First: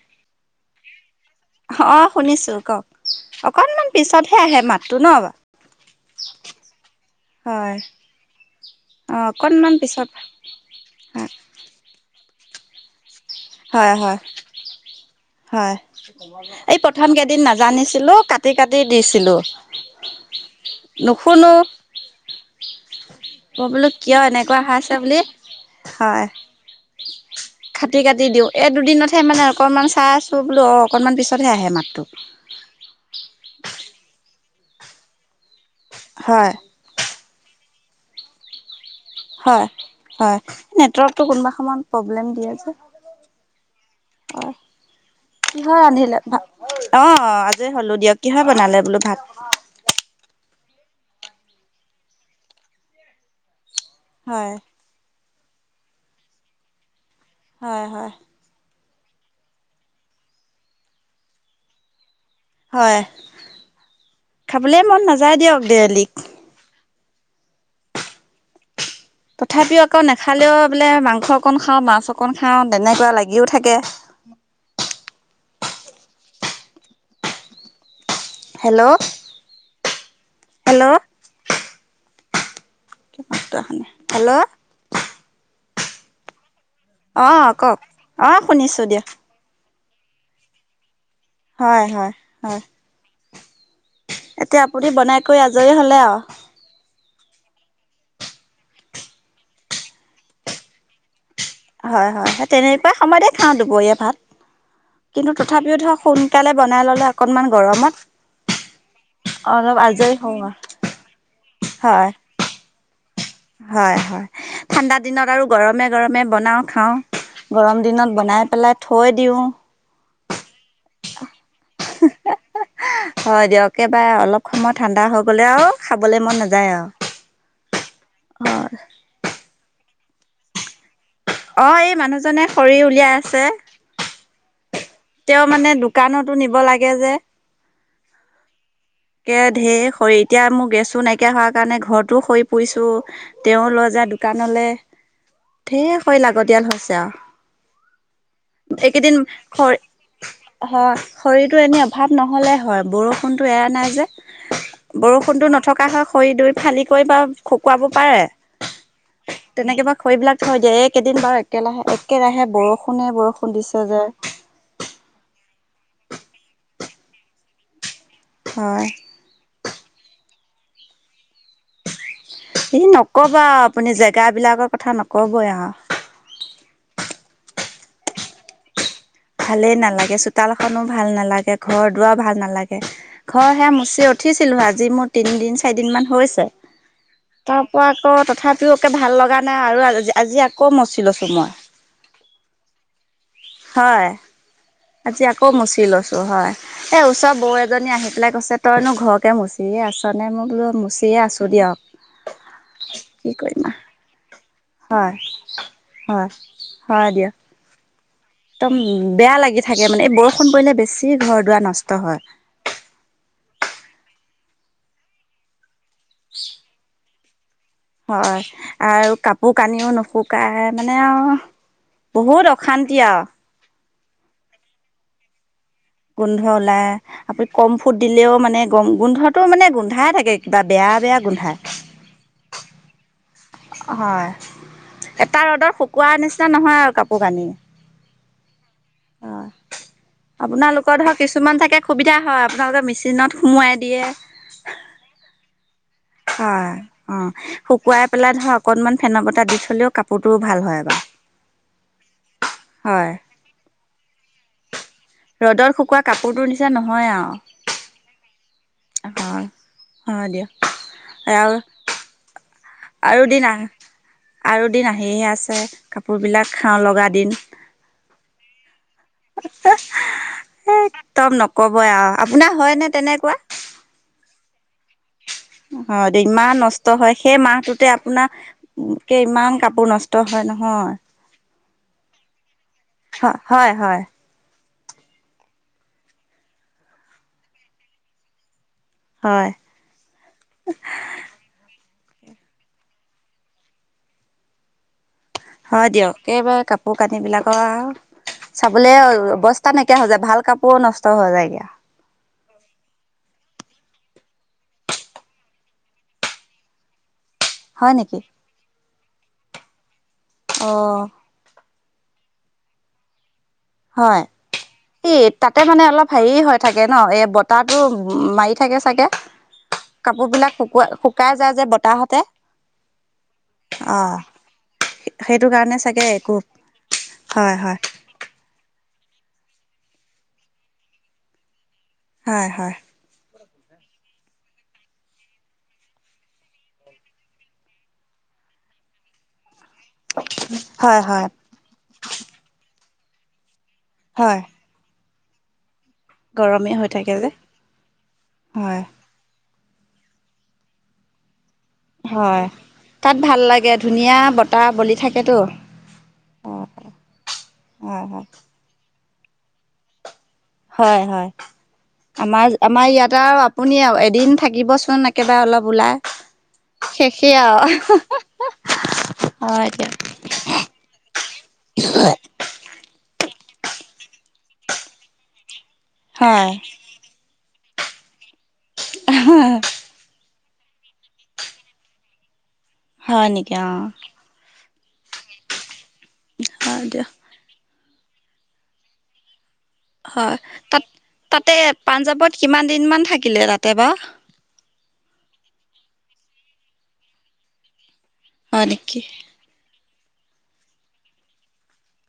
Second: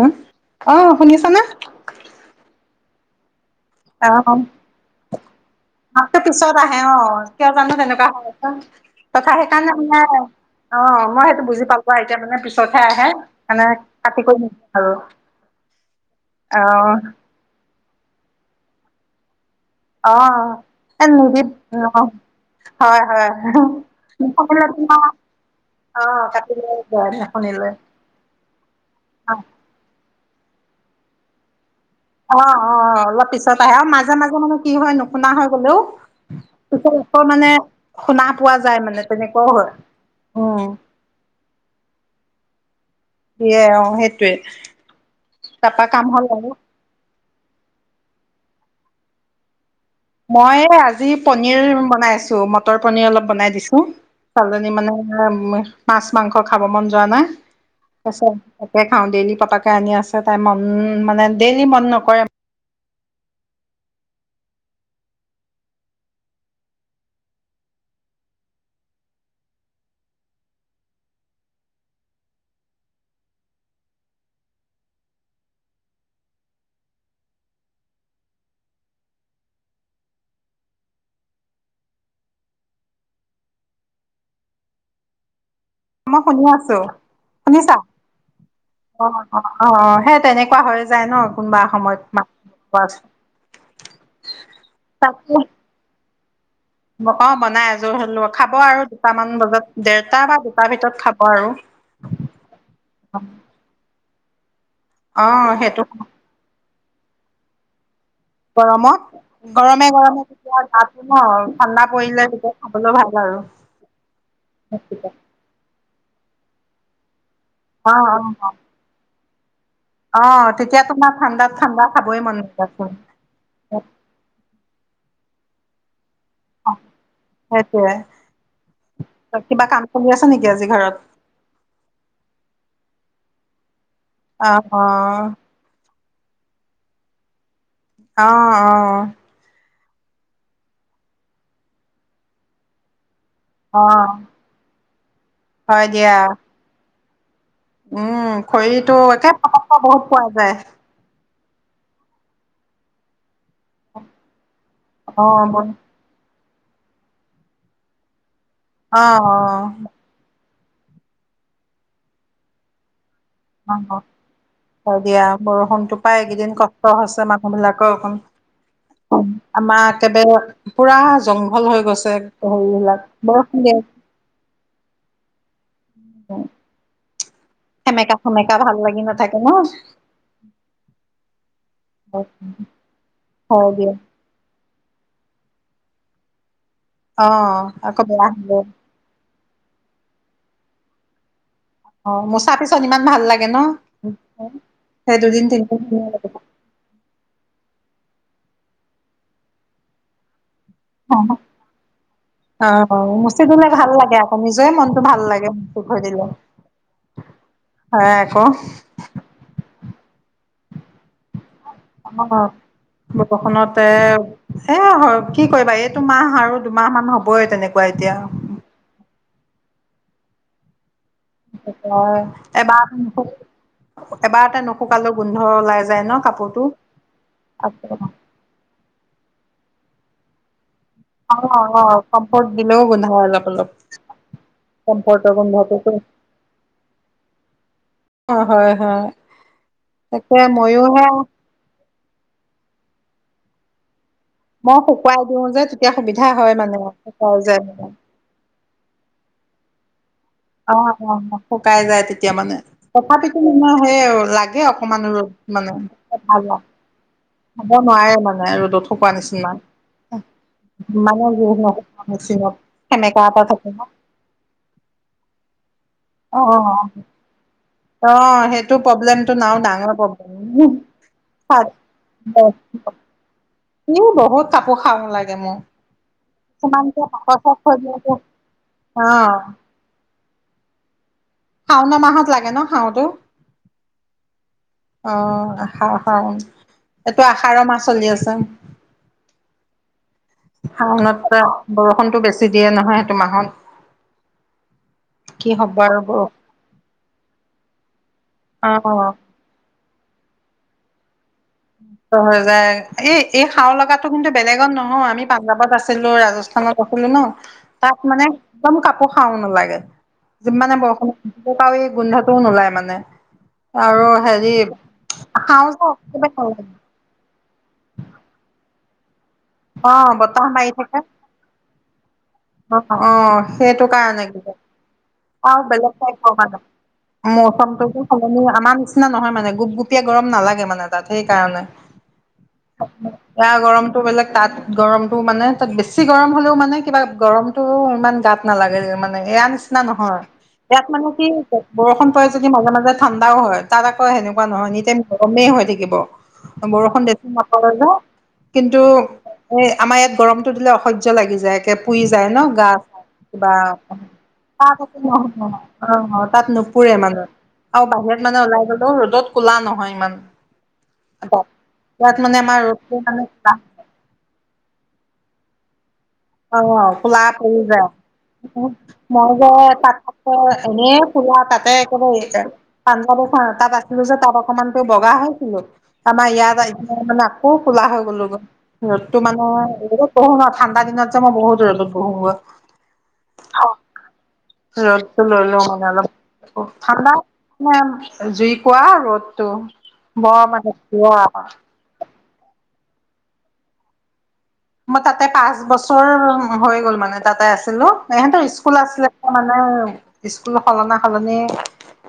ওম অ শুনিছা নে। অকণমান পিছতহে আহে মাতটো ন। মাততো পিছত আহে অ কিয় জানো হয় তেনেকুৱা হয় অ কথা সেইকাৰণে অকনমান মই। পিছত অ, মই সেইটো বুজি পালো আৰু এতিয়া মানে পিছতহে আহে। মানে হয়, হয়, কাটি কৰি নিদিয়ে আৰু হয় এই প্ৰথম কেইদিন নাজানিছ। ছিলো কাটি-কাটি দিছিলো। অ। হয় হয় অ, বোলো কিয় এনেকুৱা নুশুনিলে অহা আছে তোমাৰ বুলি। অ হয়। কাটিলে যায় নুশুনিলে খাটি-কাটি দিওঁ এই দুদিনতহে অ মানে অকণমান চাৰ্জ। তো, বোলো অকণমান পিছতহে আহে মাত। অ, অ অলপ পিছত আহে আৰু মাজে-মাজে মানে কি হয় নুশুনা হয় গলেও। হয় পিছত আকৌ মানে শুনা পোৱা যায় মানে। হয়, হয় উম নেতৱৰ্ক কোনোবা সময়ত প্ৰবলেম দিয়ে যে। দে, অ, সেইটোৱে। হয় তাৰাপা কাম হ'ল আৰু। অ, আজি হ'লো দিয়ক কি হয় বনালে বোলো ভাত? মই আজি পনিৰ বনাইছো মটৰ পনিৰ অলপ বনাই দিছো। হয় চালনী মানে মাছ-মাংস খাব মন যোৱা নাই। হয় হয় আছা।। খাওঁ ডেইলি পাপাকে আনি আছে তাই মন মানে ডেইলি মন নকৰে। হয়, খাবলৈ মন নাযায় দিয়ক দেলী। তথাপিও আকৌ নেখালেও বোলে মাংস অকন খাওঁ, মাছ অকন খাওঁ, তেনেকুৱা লাগিও থাকে। [unintelligible] Hello hello. হেল্ল'। মই শুনি আছো, অঁ শুনিছা? কওক অঁ শুনিছোঁ অ, দিয়ক অ, সেই তেনেকুৱা হৈ যায় ন কোনোবা হয় হয় হয় সময়ত। এতিয়া আপুনি বনাই কৰি আজৰি হলে আও। মক বনাই আযোৰ হল খাব আৰু দুটামান বজাত দেৰটা বা দুটাৰ ভিতৰত খাব। আৰু হয়, হয়, হয় তেনেকুৱাই সময়তে খাওঁ দুপৰীয়া ভাত। অ কিন্তু, তথাপিও সেইটো ধৰক সোনকালে বনাই ললে অকনমান গৰমত। গৰমত। অলপ আজৰি গৰমে-গৰমে হওঁ আৰু তেতিয়া তাতো ন ঠাণ্ডা হয় পৰিলে তেতিয়া খাবলৈ ভাল। আৰু হয়, হয় ঠাণ্ডা দিনত আৰু গৰমে গৰমে বনাও খাও। গৰম অ দিনত বনাই অ পেলাই থৈ দিওঁ। অ। তেতিয়া তোমাৰ ঠাণ্ডাত ঠাণ্ডা খাবই মন নাযায় চোন। বলে আৰু খাব। অ, সেইটয়ে হয় কিবা কাম চলি আছ নেকি আজি ঘৰত? অ, এই মানুহজনে খৰি উলিয়াই আছে। অ অ তেওঁ মানে দোকানতো নিব লাগে যে। অ' অ'। কে ঢেৰ খৰি এতিয়া মোৰ গেছো নাইকিয়া হোৱাৰ কাৰণে, ঘৰতো খৰি পুৰিছো। তেওঁ অ অ লৈ যায় দোকানলৈ। হয় ঢেৰ দিয়া খৰি লাগতিয়াল হৈছে আৰু। উম, খৰিটো এইকেইদিন একে পটককে খৰি বহুত পোৱা যায়। হয় খৰিটো এনেই অভাৱ নহ'লে হয়! বৰষুণটো এয়া নাই যে। অ বৰষুণটো অ নথকা হয়, খৰি দুই ফালি কৰি বা শুকুৱাব পাৰে। অ', অ'। তেনেকে বা খৰিবিলাক এইকেইদিন বাৰু একেলাহে-একেৰাহে বৰষুণে বৰষুণ দিছে অ যে। হয় দিয়া, বৰষুণতো পাই এইকেইদিন কষ্ট হৈছে মানুহবিলাক। হয় আমাৰ একবাৰে পুৰা জংগ ভল হৈ গৈছে ই হেৰিবিলাক। নকবা বৰষুণ। উম। আপুনি জেগাবিলাকৰ কথা নকবই আৰু। সেমেকা সেমেকা ভাল লাগি ন নাথাকে ভালেই নালাগে, চোতালখনো ভাল নালাগে। ঘৰ দুৱাৰ ভাল নালাগে। ঘৰ সেই হয় দিয়ে মচি উঠ উঠিছিলোঁহে, আজি মোৰ তিনিদিন-চাৰিদিনমান হৈছে। অ তাৰ পৰা আকৌ বেয়া হব তথাপিও একে ভাল লগা নাই, আৰু আজি আকৌ মচি লৈছো মই। অ' মোচা পিছত ইমান ভাল লাগে। ন হয়। সেই আজি দুদিন আকৌ তিনিদিন মচি ধুনীয়া লৈছোঁ লাগে হয়, এই ওচৰৰ বৌ এজনী আহি। আহি পেলাই কৈছে তইনো ঘৰকে মচিয়ে আছ নে? মই কৈছোঁ মচিয়ে আছোঁ দিয়ক। অ' কি মচি কৰিম দলে আ ভাল লাগে। আকৌ নিজৰে মনটো হয় ভাল লাগে মচি থৈ হয় দিলে। হয় দিয়া। হয় আকৌ একদম বেয়া লাগি থাকে মানে, এই বৰষুণ পৰিলে বেছি ঘৰ-দুৱাৰ ন আমাৰ [unintelligible] এ কি কৰিবা! এইটো মাহ আৰু দুমাহমান হ'বই তেনেকা। হয় আৰু কাপোৰ-কানিও নুশুকায়। মানে মানে আৰু বহুত অশান্তি এবাৰ আৰু! এবাৰতে নুশুকালে গোন্ধ ওলায় যে গোন্ধ ওলায়, আপুনি কমফুট দিলেও মানে গম-গোন্ধটো মানে গোন্ধাই থাকে। কিবা বেয়া বেয়া গোন্ধাই। অ' অ' কমফৰ্ত দিলেও গোন্ধায়। হয়। এটা ৰ'দত গোন্ধটোতো শুকোৱাৰ নিচিনা নহয় আৰু, কাপোৰ-কানি। অ' হয় হয়। তাকে ময়ো আপোনালোকৰ হে, ধৰক কিছুমান থাকে সুবিধা হয়। আপোনালোকে মেচিনত সোমোৱাই দিয়ে। মই শুকুৱাই দিও যে তেতিয়া, সুবিধা হয়। মানে অ' শুকাই যায় মানে শুকুৱাই পেলাই ধৰা অকনমান ফেনৰ বতাহ দি থলেও কাপোৰটোও ভাল হয় অ' বাৰু অ' শুকাই যায় তেতিয়া মানে। হয় তথাপিতো [unintelligible] সেই লাগে [unintelligible] ৰ'দ মানে। ৰ'দত শুকোৱা কাপোৰটোৰ ভাল নিচিনা নহয় আৰু খাব নোৱাৰে মানে, ৰ'দত শুকুৱা হয় নিচিনা। হয় দিয়ক আৰু মানে [unintelligible] আৰু সেমেকা দিন এটা আহ থাকে ন! আৰু দিন আহিহে আছে। কাপোৰবিলাক অ' খাওঁ অ'। লগা দিন অ' সেইটো। প্ৰব্লেমটো আৰু ডাঙৰ প্ৰব্লেম। একদম নকবই আৰু আপোনাৰ হয়নে তেনেকুৱা ই বহুত কাপোৰ [unintelligible] লাগে। মোৰ হয় দে, ইমান কিছুমান নষ্ট যে হয়, পাকচ সেই পাকচ হৈ মাহটোতে দিয়াটো আপোনাৰ কে অ', ইমান কাপোৰ নষ্ট হয়। হয় নহয়! শাওনৰ মাহত লাগে ন? শাওতো হয় হয়। অ' আহাৰ, শাওন। এইটো আহাৰৰ মাহ চলি আছে। হয়। শাওনত বৰষুণটো বেছি দিয়ে নহয়! সেইটো মাহত। কি হ'ব হয় আৰু দিয়ক। বৰষুণ এইবাৰ কাপোৰ-কানিবিলাকৰ আৰু! চাবলৈ অ', অৱস্তা নাইকিয়া হৈ যায়। ভাল কাপোৰ নষ্ট হৈ যায়গে ক যায় [unintelligible] এ এই হাও লগাটো কিন্তু বেলেগত নহয়, আমি পাঞ্জাৱত আছিলো ৰাজস্থানত আছিলো ন। হয় তাত নেকি মানে একদম কাপোৰ খাও নালাগে। অ যিমানে বৰষুণত ত এই গোন্ধাটো নোলাই মানে আৰু হয় হেৰি এই তাতে খা- মানে অলপ হেৰি হৈ থাকে ন এই বতাহটো মাৰি থাকে চাগে। অ কাপোৰ বতাহ বিলাক মাৰি শুকাৱা থাকে শুকাই যায় যে বতাহতে। অ অ সেইটো অ কাৰণে কি সেইটো - অ কাৰণে বেলেগ চাগে একো ঠাই হয় হয় মৌচমটো সলনি আমাৰ, নিচিনা নহয় মানে গোপগুপীয়া গৰম নালাগে মানে তাত সেইকাৰণে। হয় হয়। এয়া গৰমতটো বেলেগ, তাত গৰমতটো মানে তাত বেছি গৰম হলেও মানে কিবা গৰমতটো ইমান গাত নালাগে মানে। এয়া নিচিনা নিচিনা নহয়। ইয়াত হয় মানে কি হয় বৰষুণ পৰে যদি মাজে মাজে ঠাণ্ডাও হয়। তাত আকৌ হয় সেনেুৱা নহয় নিতি গৰমেই হৈ থাক গৰমেই হৈ বৰষুণ থাকে বেছি যে ন হয় কিন্তু। এই আমাৰ ইয়াত গৰমতটো দিলে অসহ্য লাগি যায়, একে পুৰি যায় ন হয় গা চ তাত ভাল কিবা। লাগে ধুনীয়া বতাহ তাত বলি একো থাকেতো নহ অ তাত হয় নুপুৰে মানে আৰু হয় বাহিৰত মানে ওলাই গলেও ৰ। ত কোলা নহয় ইমান। হয় হয়। ইয়াত মানে আমাৰ ৰ'দটো আমাৰ ইয়াতে মানে আৰু ক'লা আপুনি এদিন থাকিবচোন একেবাৰে অলপ ওলাই। অ কোলা শেষেই পৰি আৰু যায়। মই যে, হয় দিয়ক। তাত তাত এনে ফুা তাতে একেবাৰে। তাত আছিলো যে তাত। অকমানতো বগা হৈছিলো, আমাৰ হয় ইয়াত এতিয়া মানে আকৌ কোলা হৈ গলো গৈ। ৰ'দটো মানে ৰ'দত বহো ন ঠাণ্ডা দিনত যে মই বহুত ৰ'দত বহো গ। হয় নেকি অ। ৰ'দটো ললো মানে অলপব হয় দিয়ক ঠাণ্ডা। ম জুই কোৱা ৰ'দতটো। হয়, তাত তাতে পাঞ্জাৱত কিমান দিনমান থাকিলে তাতে বা। মই তাতে পাঁচ বছৰ হৈ গ'ল মানে তাতে আছিলো। সিহঁতৰ হয় স্কুল নেকি আছিলে মানে স্কুল সলনা সলনি।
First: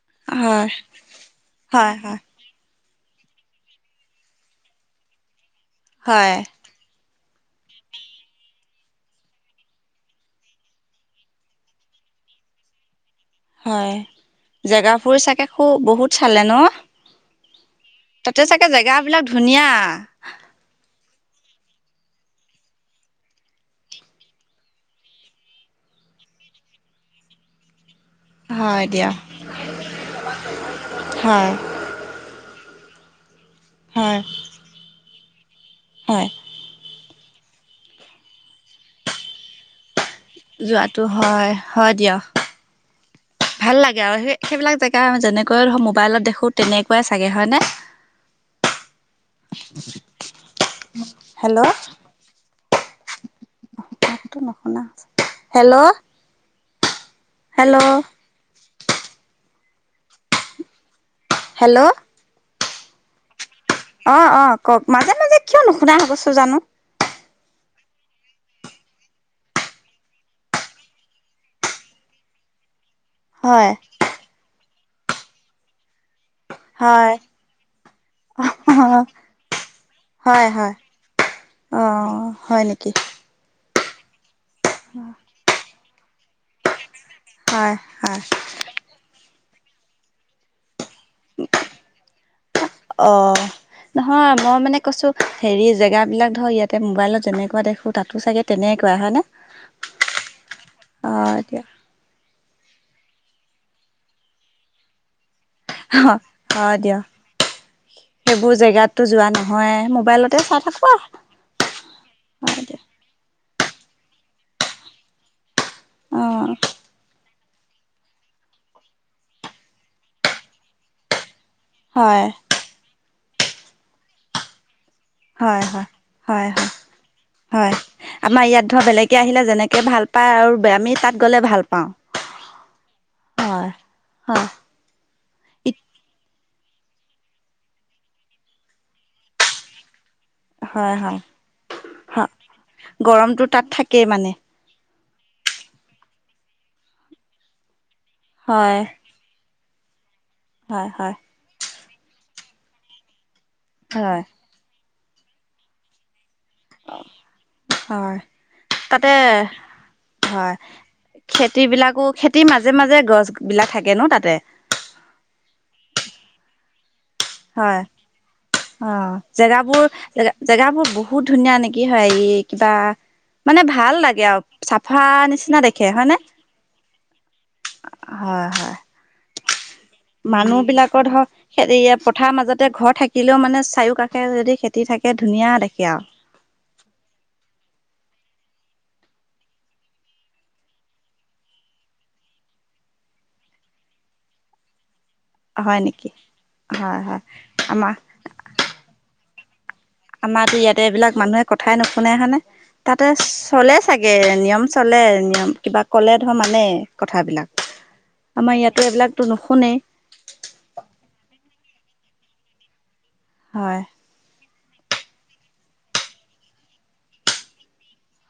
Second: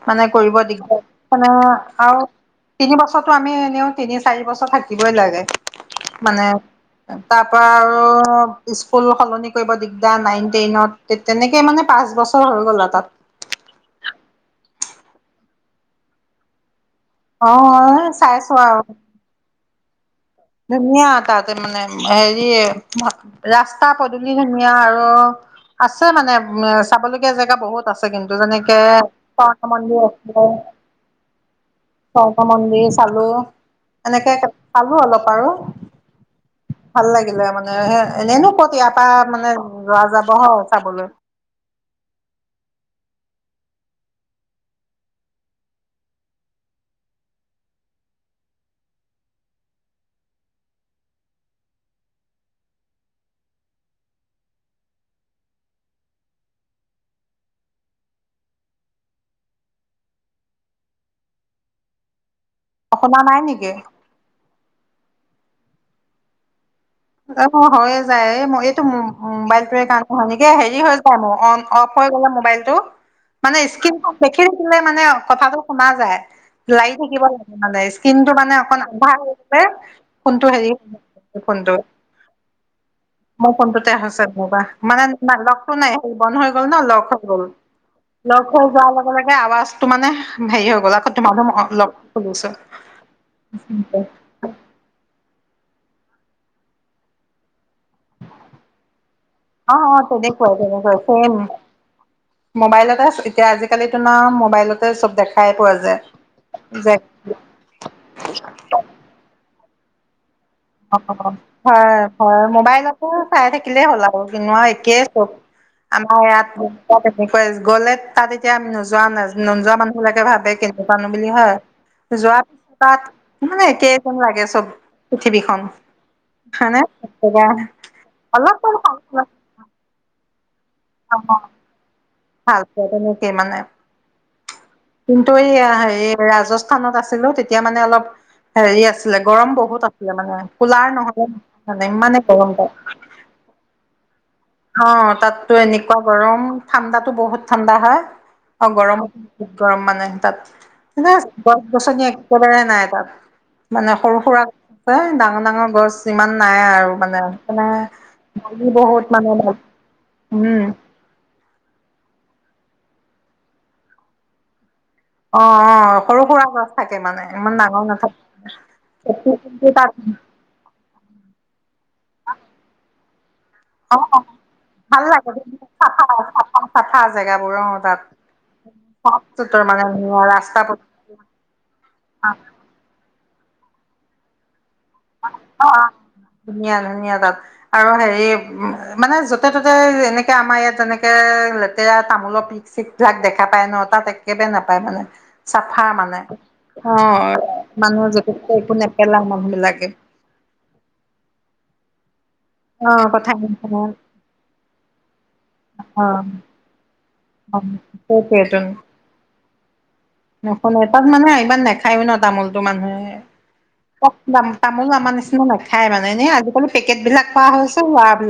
মানে কৰিব হয় দিগদ মানে হয় হয় আৰু। তিনি বছৰো আমি এনেও, তিনি চাৰি বছৰ থাকিবই লাগে হয় মানে। তাৰ পৰা আৰু স্কুল সলনি কৰিব দিগদাৰ নাইন টেইনত তেনেকে মানে পাচ। পাঁচ বছৰ হৈ গ'ল তাত। হয় জেগাবোৰ চাগে খু বহুত চালে ন। অ তাতে চাইছো চাগে আৰু। জেগাবিলাক ধুনীয়া ধুনীয়া তাতে মানে হেৰি ৰাস্তা পদূলি ধুনীয়া আৰু। আছে মানে উ চাবলগীয়া জেগা বহুত আছে।। কিন্তু যেনেকে, হয় দিয়া মন্দিৰ হয় আছে মন্দিৰ। খালো হয় এনেকে খালো অলপ আৰু। হয়। ভাল লাগিলে মানে এনেইনো কতিয়াৰ পৰা মানে যোৱা যাব। হয় যোৱাটো চাবলৈ হয় হয় দিয়ক। ভাল লাগে আৰু সেই সেইবিলাক জেগা যেনেকৈ ধৰ মোবাইলত দেখো তেনেকুৱাই চাগে হয়নে। [inaudible] হেল্ল'। নশুনা হেল্ল'। হেল্ল'। হেল্ল'। অ' শুনা নাই নেকি? অ' অ' কওক। মাজে মাজে কিয় নুশুনা হৈ গৈছো জানো! অ' হয়য়ে যায়। এইটো মোবাইলটো কাৰণে হয় নেকি! এই হেৰি হৈ' যায়। মোৰ অন অফ হৈ মোবাইলটো। মানে হয় স্ক্ৰীনখন দেখি থাকিলে মানে কথাটো শুনা যায়। লাৰি হয় থাকিব লাগে মানে! স্কিনটো মানে অকন আন্ধাৰ হৈছে। ফোনটো হয় হেৰি হয় ফোনটো অ' হয় নেকি? মোৰ ফোনটোতে হৈছে মুবা। মানে নাই, লকটো নাই। হে বন্ধ হৈ গ'ল ন লক গ'ল। হয় হয় লগ হৈ যোৱাৰ লগে লগে আৱাজটো মানে হেৰি হৈ গ'ল। তোমালৈ লক খুলিছো। অ'। নহয় মই মানে কৈছো হেৰি! জেগাবিলাক ধৰ ইয়াতে মোবাইলত যেনেকোৱা দেখো তাতো চাগে তেনেকুৱাই হয়নে? অ অ তেনেকুৱাই তেনেকুৱাই অ' ছেম এতিয়া মোবাইলতে এতিয়া আজিকালিতোন আৰু মোবাইলতে চব দে হয় অ' দিয়ক। সেইবোৰ জেগাততো যোৱা নহয়ে। মোবাইলত হয় হয়। আৰু মোবাইলটো চাই থাকিলেই হ'ল আৰু! কিনো একেই চব। আমাৰ ইয়াত অ', গ'লে তাত এতিয়া আমি নোযোৱা ন নোযোৱা মানুহবিলাকে ভাবে কেনেকুৱানো বুলি হয়! হয়, যোৱা পিছত তাত মানে কেইজন লাগে চব পৃথিৱীখন। হয়, হয়, হয় হয়, হয়নে? হয়। আমাৰ অলপ ইয়াত ধৰা বেলেগে অলপ আহিলে যেনেকে ভাল পায় আৰু আমি তাত গ'লে ভাল পাওঁ। ভালপোৱা তেনেকেই মানে। হয়, হয়, কিন্তু এই হেৰি ৰাজস্থ স্থানত আছিলো। তেতিয়া মানে অলপ হেৰি আছিলে গৰম বহুত আছিল। মানে, হয়, কুলাৰ হয়, নহ'লে মানে, ইমানে হয়, গৰম তাত গৰমটো তাত থাকেই মানে। অ' তাততো এনেকুৱা গৰম। ঠাণ্ডাতো বহুত ঠাণ্ডা হয়। আৰু হয়, গৰমত বহুত গৰম মানে তাত। হয়, এনে হয়, গছ-গছনি একেবাৰে নাই তাত। মানে হয়, সৰু-সুৰা গছ আছে। ডাঙৰ ডাঙৰ গছ ইমান নাই আৰু মানে। হয়, মানে বহুত তাতে মানে, উম খেতিবিলাকো, খেতিৰ মাজে মাজে গছ বিলাক থাকে ন তাতে! অ' অ' সৰু-সুৰা গছ থাকে। মানে ইমান হয়, ডাঙৰ নাথাকে অ'। খেতি কিন্তু তাত জেগাবোৰ, জে-জেগাবোৰ বহুত বহুত ধুনীয়া নেকি, হেৰি কিবা মানে ভাল লাগে অ আৰু! চাফা ভাল লাগে নিচিনা দেখে চাফা হয়নে? চাফা চাফা জেগাবোৰ অ' তাত। তাৰ মানে ধুনীয়া ৰাস্তা পদূলি মানুহবিলাকৰ ধৰক, ইয়াত পথাৰৰ মাজতে ঘৰ থাকিলেও মানে চাৰিও কাষে যদি খেতি থাকে ধুনীয়া দেখে অ' আৰু। ধুনীয়া ধুনীয়া তাত। আৰু হেৰি এই উ মানে য'তে-ত'তে এনেকে আমাৰ ইয়াত যেনেকে লেতেৰা তামোলৰ পিক-চিকবিলাক দেখা পায় ন? তাত একেবাৰে নাপায় মানে। হয় চাফা নেকি? মানে। হয় হয়। অ' আমাৰ মানুহ য'তে-ত'তে একো নেপেলায় মানুহবিলাকে। আমাৰতো ইয়াতে এইবিলাক মানুহে কথাই নুশুনে হয়নে! অ তাতে কথা চলে নুশুনে চাগে, নিয়ম চলে। নিয়ম কিবা অ ক'লে ধৰ মানে। কথাবিলাক। অ সেইটোৱেইটো আমাৰ ইয়াতে এইবিলাকতো নুশুনে। খায়ো ন তামোলটো মানুহে। হয়। ক তামোলো আমাৰ নিচিনা নাখায় মানে! এনে আজিকালি পেকেটবিলাক খোৱা হৈছে।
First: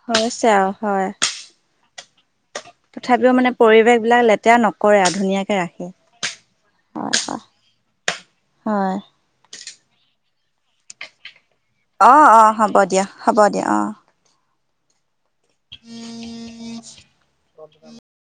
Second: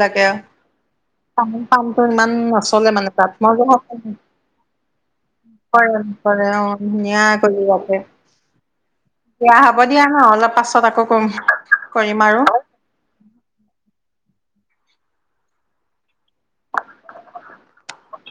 হৈছে আৰু, হয়। তামোল-পাণটো ইমান নচলে মানে তথাপিও তাত। মই জনাত পৰিৱেশ বিলাক লেতেৰা নকৰে আৰু ধুনীয়াকে ৰাখে। [unintelligible] অ' ধুনীয়া কৰি ৰাখে। হয়। দিয়া, হ'ব দিয়া নহ'লে। অলপ পাছত আকৌ কৰিম। কৰিম অ' আৰু অ' হ'ব দিয়া। হ'ব দিয়া, অ'। [unintelligible]